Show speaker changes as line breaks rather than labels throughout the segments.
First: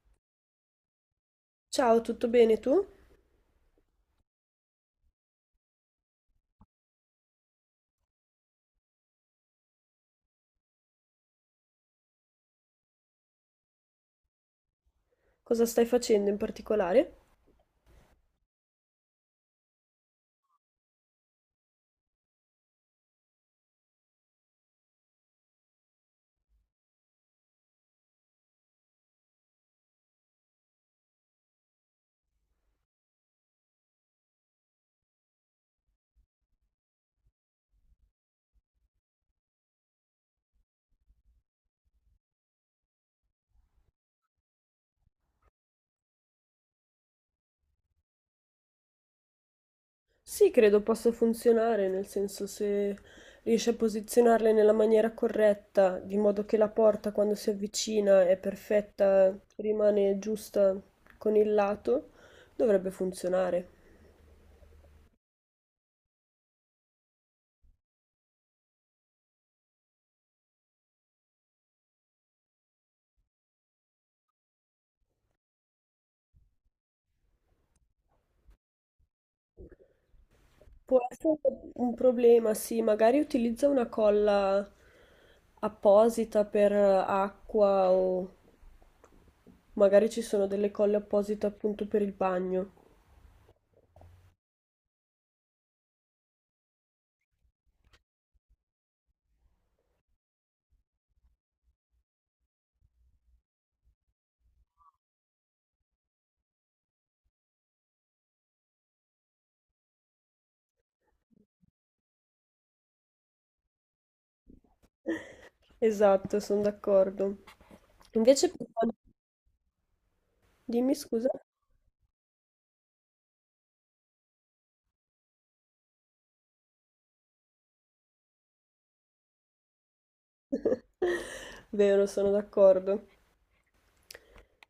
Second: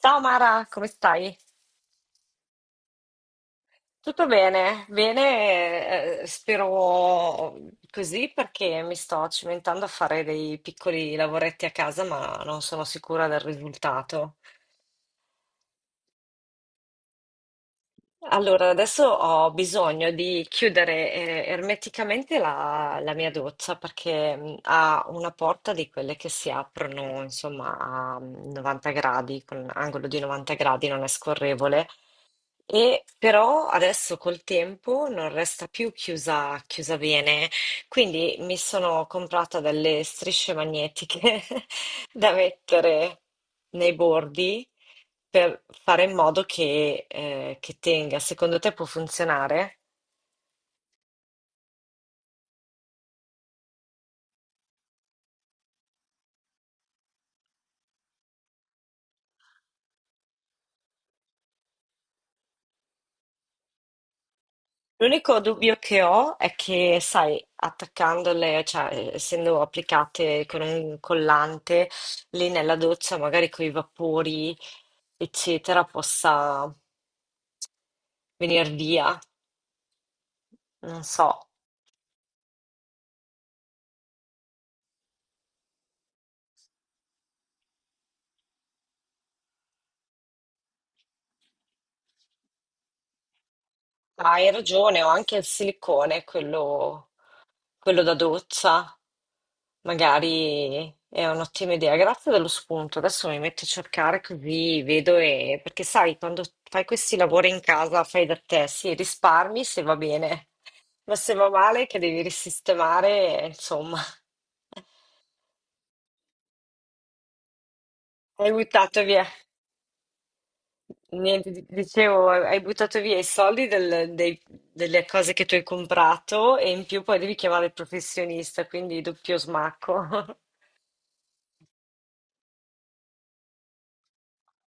Ciao Mara, come stai?
Ciao, tutto bene tu?
Tutto bene? Bene, spero così perché mi sto cimentando a fare dei piccoli lavoretti a casa, ma non sono sicura del risultato.
Cosa stai facendo in particolare?
Allora, adesso ho bisogno di chiudere ermeticamente la mia doccia perché ha una porta di quelle che si aprono, insomma, a 90 gradi, con angolo di 90 gradi, non è scorrevole. E però adesso col tempo non resta più chiusa, chiusa bene, quindi mi sono comprata delle strisce magnetiche da mettere nei bordi per fare in modo che tenga. Secondo te può funzionare?
Sì, credo possa funzionare, nel senso se riesci a posizionarle nella maniera corretta, di modo che la porta quando si avvicina è perfetta, rimane giusta con il lato, dovrebbe funzionare.
L'unico dubbio che ho è che, sai, attaccandole, cioè essendo applicate con un collante lì nella doccia, magari con i vapori, eccetera, possa venire via.
Può
Non
essere
so.
un problema, sì, magari utilizza una colla apposita per acqua o magari ci sono delle colle apposite appunto per il bagno.
Ma hai ragione, ho anche il silicone, quello da doccia. Magari è un'ottima idea, grazie dello spunto. Adesso mi metto a cercare così vedo perché sai, quando fai questi lavori in casa, fai da te, sì, risparmi se va bene, ma se va male che devi risistemare, insomma,
Esatto, sono d'accordo. Invece,
hai buttato via,
dimmi scusa.
niente, dicevo, hai buttato via i soldi delle cose che tu hai comprato e in più poi devi chiamare il professionista, quindi doppio smacco.
Vero, sono d'accordo.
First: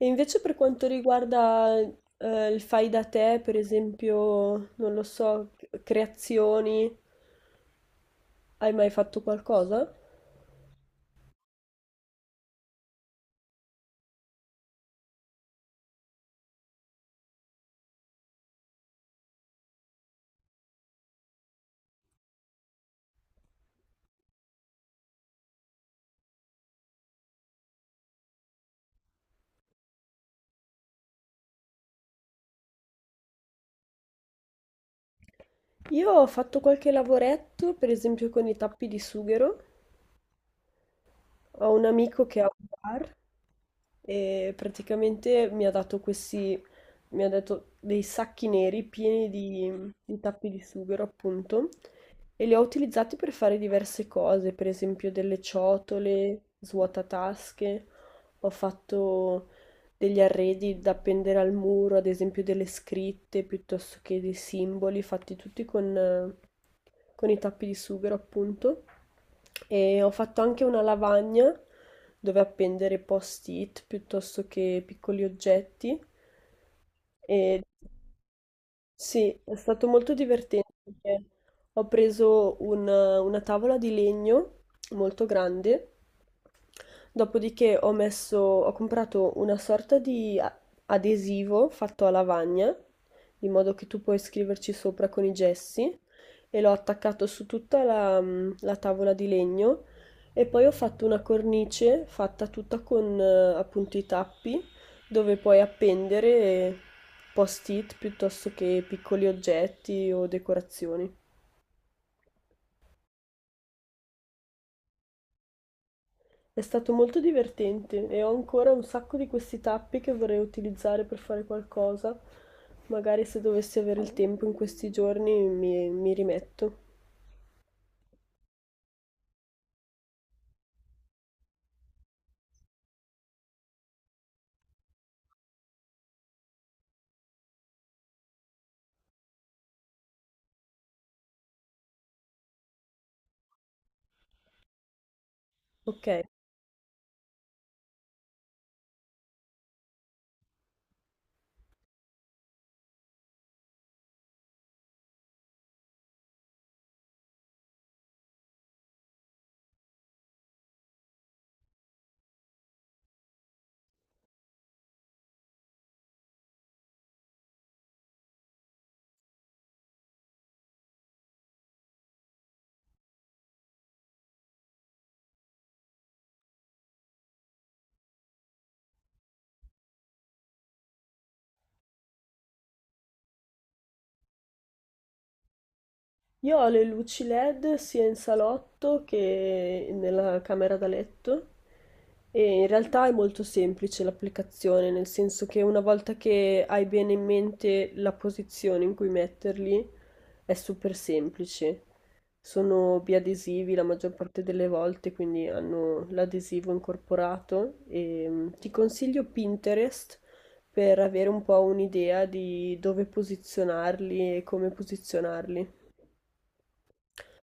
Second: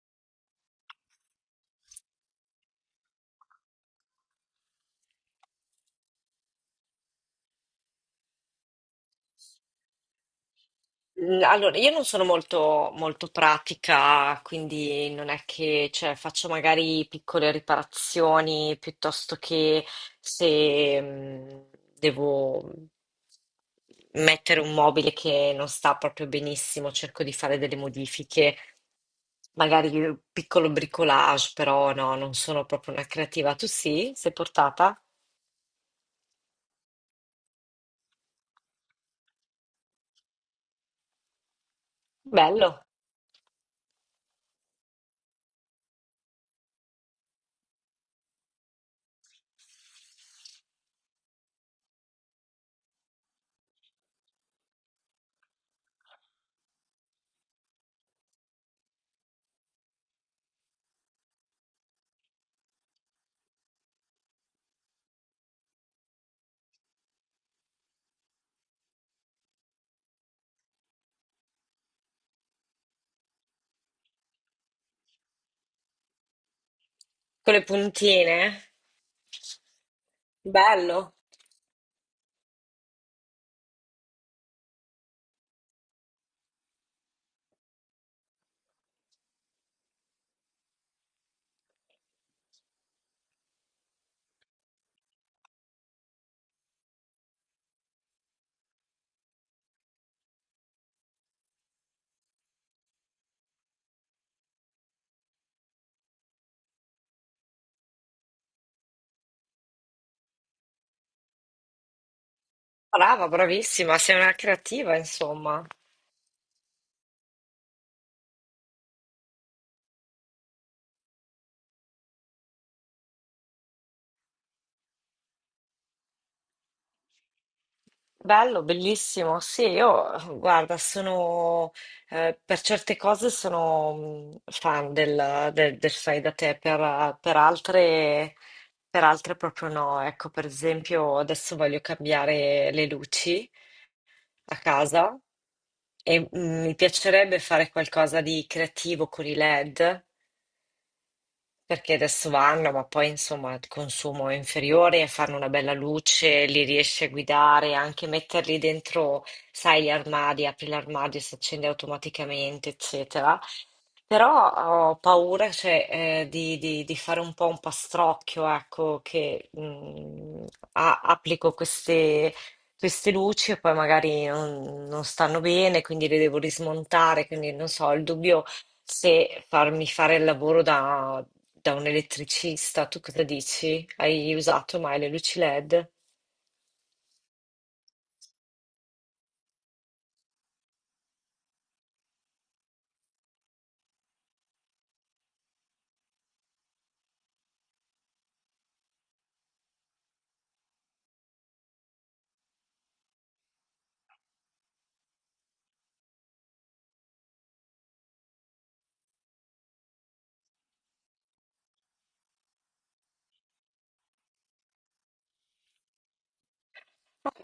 E invece per quanto riguarda il fai da te, per esempio, non lo so, creazioni, hai mai fatto qualcosa?
Allora, io non sono molto, molto pratica, quindi non è che cioè, faccio magari piccole riparazioni piuttosto che se devo mettere un mobile che non sta proprio benissimo, cerco di fare delle modifiche, magari un piccolo bricolage, però no, non sono proprio una creativa. Tu sì? Sei portata?
Io ho fatto qualche lavoretto, per esempio con i tappi di sughero. Ho un amico che ha un
Bello,
bar e praticamente mi ha dato dei sacchi neri pieni di tappi di sughero, appunto, e li ho utilizzati per fare diverse cose, per esempio delle ciotole, svuotatasche, ho fatto degli arredi da appendere al muro, ad esempio delle scritte, piuttosto che dei simboli, fatti tutti con i tappi di sughero, appunto. E ho fatto anche una lavagna dove appendere post-it piuttosto che piccoli oggetti.
con le
E
puntine.
sì, è stato molto divertente
Bello.
perché ho preso una tavola di legno molto grande, dopodiché ho comprato una sorta di adesivo fatto a lavagna, di modo che tu puoi scriverci sopra con i gessi, e l'ho attaccato su tutta la tavola di legno e poi ho fatto una cornice fatta tutta con appunto i tappi dove puoi appendere post-it piuttosto che piccoli oggetti o decorazioni.
Brava, bravissima, sei una creativa, insomma.
È stato molto divertente e ho ancora un sacco di questi tappi che vorrei utilizzare per fare qualcosa. Magari se dovessi avere il tempo in questi giorni mi rimetto.
Bello, bellissimo. Sì, io, guarda, per certe cose sono fan del fai da te, per altre proprio no. Ecco, per esempio, adesso voglio cambiare le luci a casa
Ok?
e mi piacerebbe fare qualcosa di creativo con i LED. Perché adesso vanno, ma poi insomma il consumo è inferiore, fanno una bella luce, li riesci a guidare, anche metterli dentro, sai, gli armadi, apri l'armadio, si accende automaticamente, eccetera. Però ho paura, cioè, di fare un po' un pastrocchio, ecco, che applico queste luci e poi magari non stanno bene, quindi le devo rismontare, quindi non so, il dubbio se farmi fare il lavoro da, un elettricista. Tu cosa dici? Hai usato mai le luci LED?
Io ho le luci LED sia in salotto che nella camera da letto e in realtà è molto semplice l'applicazione, nel senso che una volta che hai bene in mente la posizione in cui metterli, è super semplice. Sono biadesivi la maggior parte delle volte, quindi hanno l'adesivo incorporato e ti consiglio Pinterest per avere un po' un'idea di dove posizionarli e come posizionarli.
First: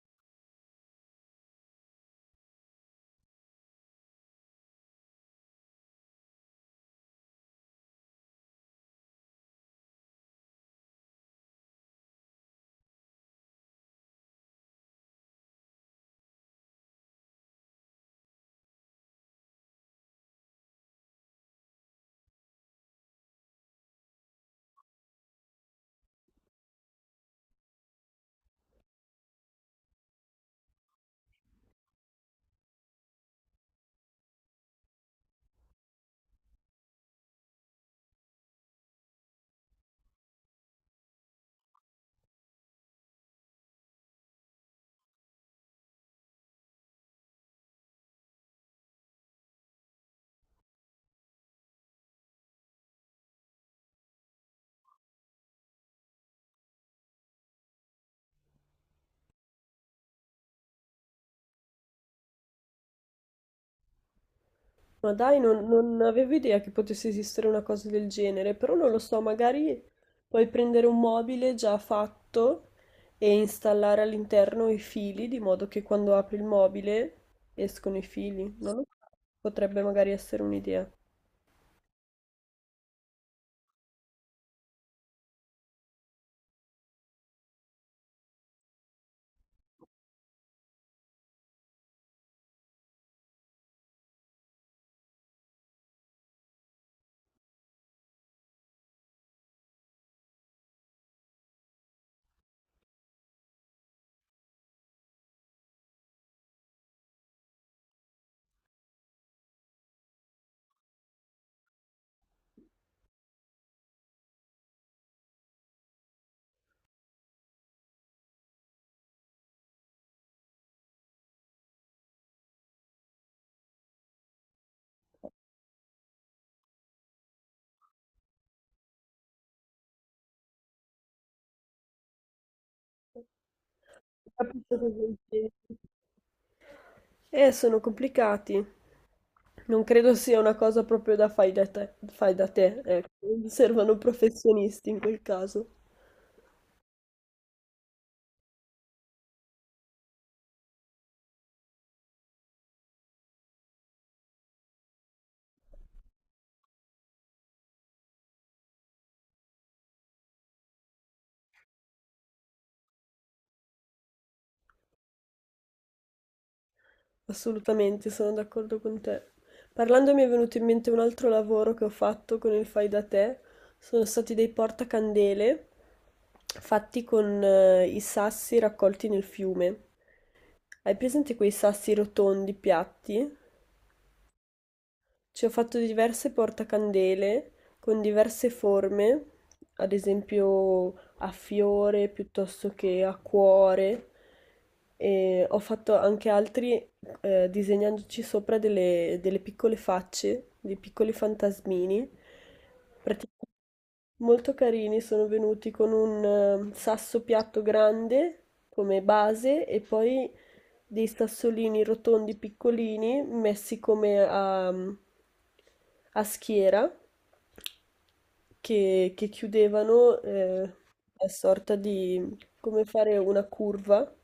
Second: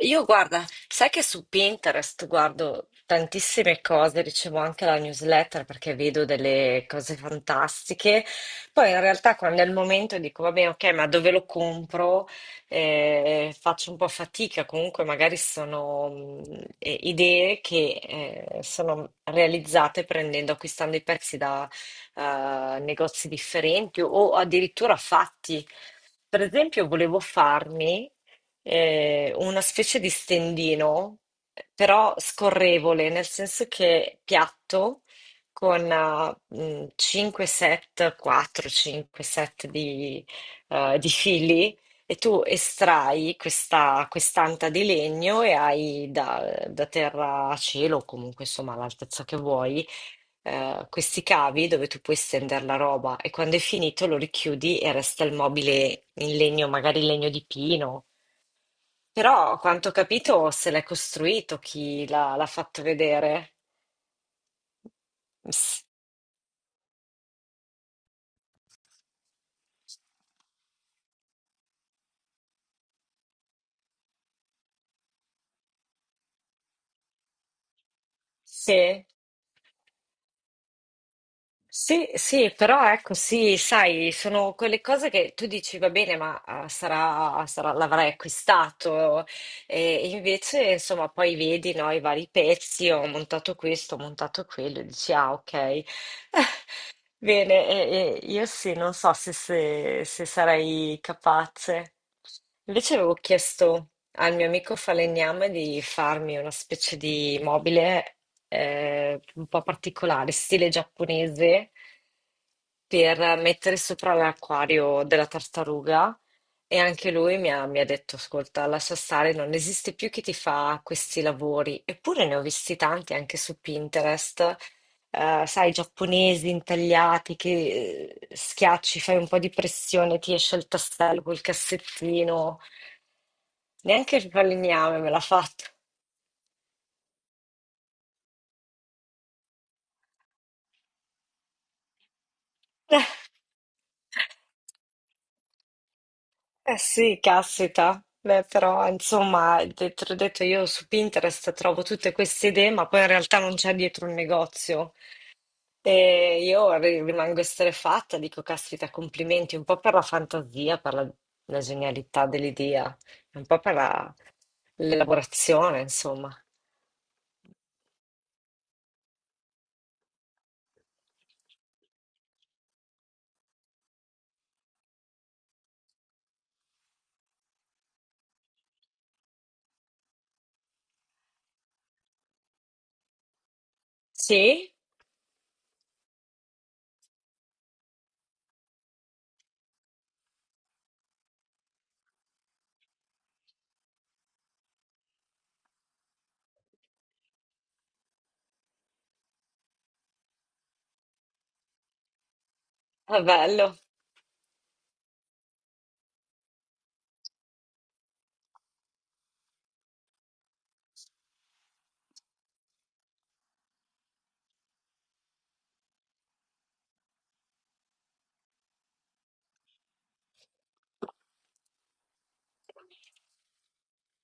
Io guarda, sai che su Pinterest guardo tantissime cose, ricevo anche la newsletter perché vedo delle cose fantastiche. Poi in realtà quando è il momento dico, vabbè, ok, ma dove lo compro? Faccio un po' fatica, comunque magari sono idee che sono realizzate prendendo, acquistando i pezzi da negozi differenti o addirittura fatti. Per esempio, volevo farmi una specie di stendino, però scorrevole, nel senso che piatto, con 5 set, 4-5 set di fili, e tu estrai questa quest'anta di legno e hai da terra a cielo, o comunque insomma all'altezza che vuoi, questi cavi dove tu puoi stendere la roba e quando è finito lo richiudi e resta il mobile in legno, magari legno di pino però, a quanto ho capito, se l'è costruito chi l'ha fatto vedere.
Ma dai,
S-
non avevo idea che potesse esistere una cosa del genere, però non lo so, magari puoi prendere un mobile già fatto e installare all'interno i fili, di modo che quando apri il mobile escono i fili. Non lo
Sì,
so, potrebbe magari essere un'idea.
sì, sì, però ecco, sì, sai, sono quelle cose che tu dici, va bene, ma l'avrai acquistato. E invece, insomma, poi vedi, no, i vari pezzi, ho montato questo, ho montato quello, e dici, ah, ok. Bene, e io sì, non so se, se sarai capace. Invece avevo chiesto al mio amico falegname di farmi una specie di mobile un po' particolare, stile giapponese, per mettere sopra l'acquario della tartaruga. E anche lui mi ha detto, ascolta, lascia stare, non esiste più chi ti fa questi lavori. Eppure ne ho visti tanti anche su Pinterest sai, giapponesi intagliati che schiacci, fai un po' di pressione, ti esce il tassello col cassettino. Neanche il
Capito
falegname
cosa
me l'ha
intendi?
fatto.
Sono complicati. Non credo sia una cosa proprio da fai da te, ecco. Servono professionisti in quel caso.
Eh sì, caspita. Beh, però, insomma, te l'ho detto, io su Pinterest trovo tutte queste idee, ma poi in realtà non c'è dietro un negozio. E io rimango estrefatta, dico, caspita, complimenti un po' per la fantasia, per la genialità dell'idea, un po' per l'elaborazione, insomma.
Assolutamente, sono d'accordo con te. Parlando mi è venuto in mente un altro lavoro che ho fatto con il fai da te. Sono stati dei portacandele fatti con i sassi raccolti nel fiume. Hai presente quei sassi rotondi piatti?
Sì,
Ci ho fatto diverse portacandele con diverse forme, ad esempio a fiore piuttosto che a cuore, e ho fatto anche altri disegnandoci sopra delle piccole facce, dei piccoli fantasmini.
è
Praticamente
bello.
molto carini, sono venuti con un sasso piatto grande come base e poi dei sassolini rotondi piccolini messi come a schiera che chiudevano una sorta di come fare una curva.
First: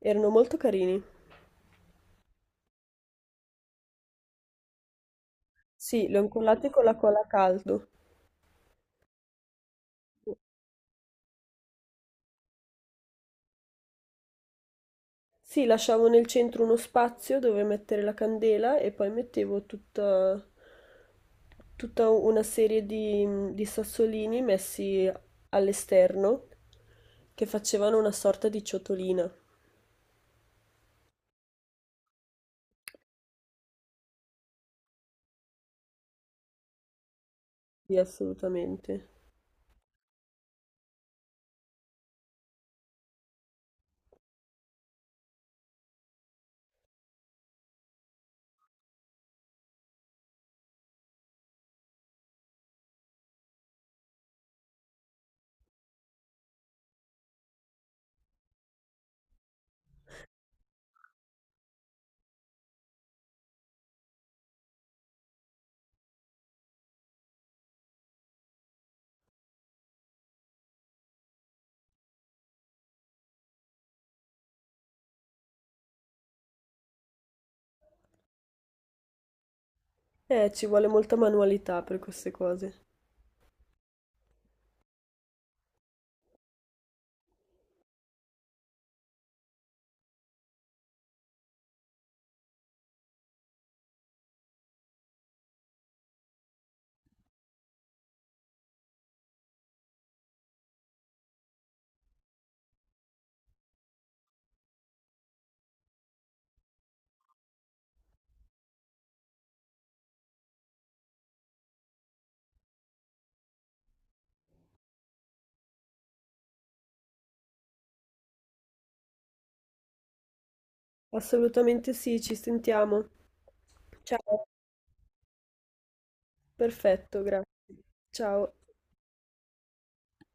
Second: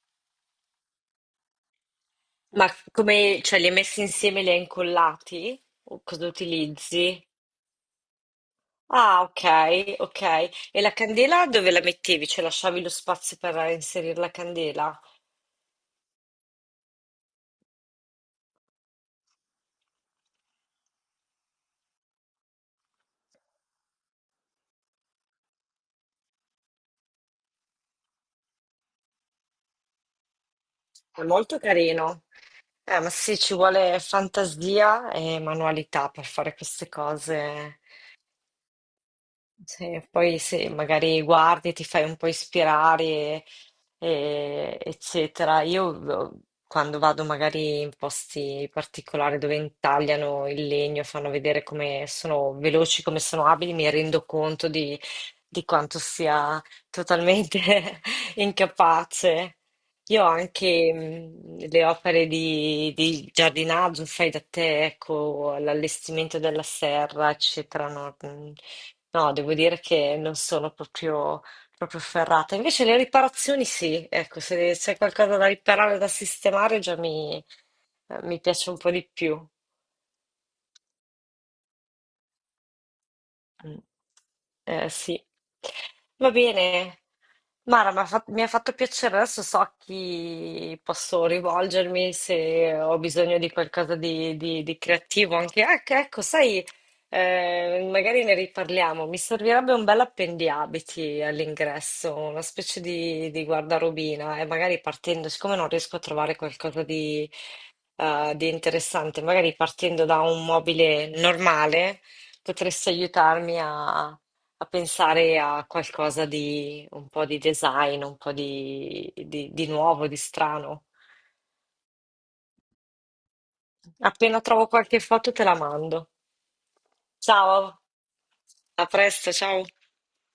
Erano molto carini.
Ma come, cioè, li hai messi insieme, li hai incollati? O
Sì, li ho
cosa
incollati con la colla a
utilizzi?
caldo.
Ah, ok, ok. E la candela dove la mettevi? Cioè, lasciavi lo spazio per inserire la candela?
Sì, lasciavo nel centro uno spazio dove mettere la candela e poi mettevo tutta una serie di sassolini messi all'esterno che facevano una sorta di ciotolina.
È molto carino. Ma sì, ci vuole fantasia e manualità per fare queste cose.
Sì, assolutamente.
Sì, poi se magari guardi, ti fai un po' ispirare, eccetera. Io quando vado magari in posti particolari dove intagliano il legno, fanno vedere come sono veloci, come sono abili, mi rendo conto di, quanto sia totalmente incapace. Io ho anche le opere di giardinaggio, fai da te, ecco, l'allestimento della serra, eccetera, no? No, devo dire che non sono proprio, proprio ferrata. Invece le riparazioni sì, ecco, se c'è qualcosa da riparare, da sistemare, già mi piace un po' di più.
Ci vuole molta manualità per queste cose.
Mh. Sì. Va bene. Mara, m'ha fa mi ha fatto piacere. Adesso so a chi posso rivolgermi se ho bisogno di qualcosa di creativo anche ec ecco, sai, magari ne riparliamo. Mi servirebbe un bell'appendiabiti all'ingresso, una specie di guardarobina e magari partendo siccome non riesco a trovare qualcosa di interessante, magari partendo da un mobile normale. Potresti aiutarmi a pensare a qualcosa di un po' di design, un po' di nuovo, di strano.
Assolutamente sì, ci sentiamo.
Appena
Ciao,
trovo qualche foto te la mando.
perfetto, grazie.
Ciao,
Ciao.
a presto, ciao.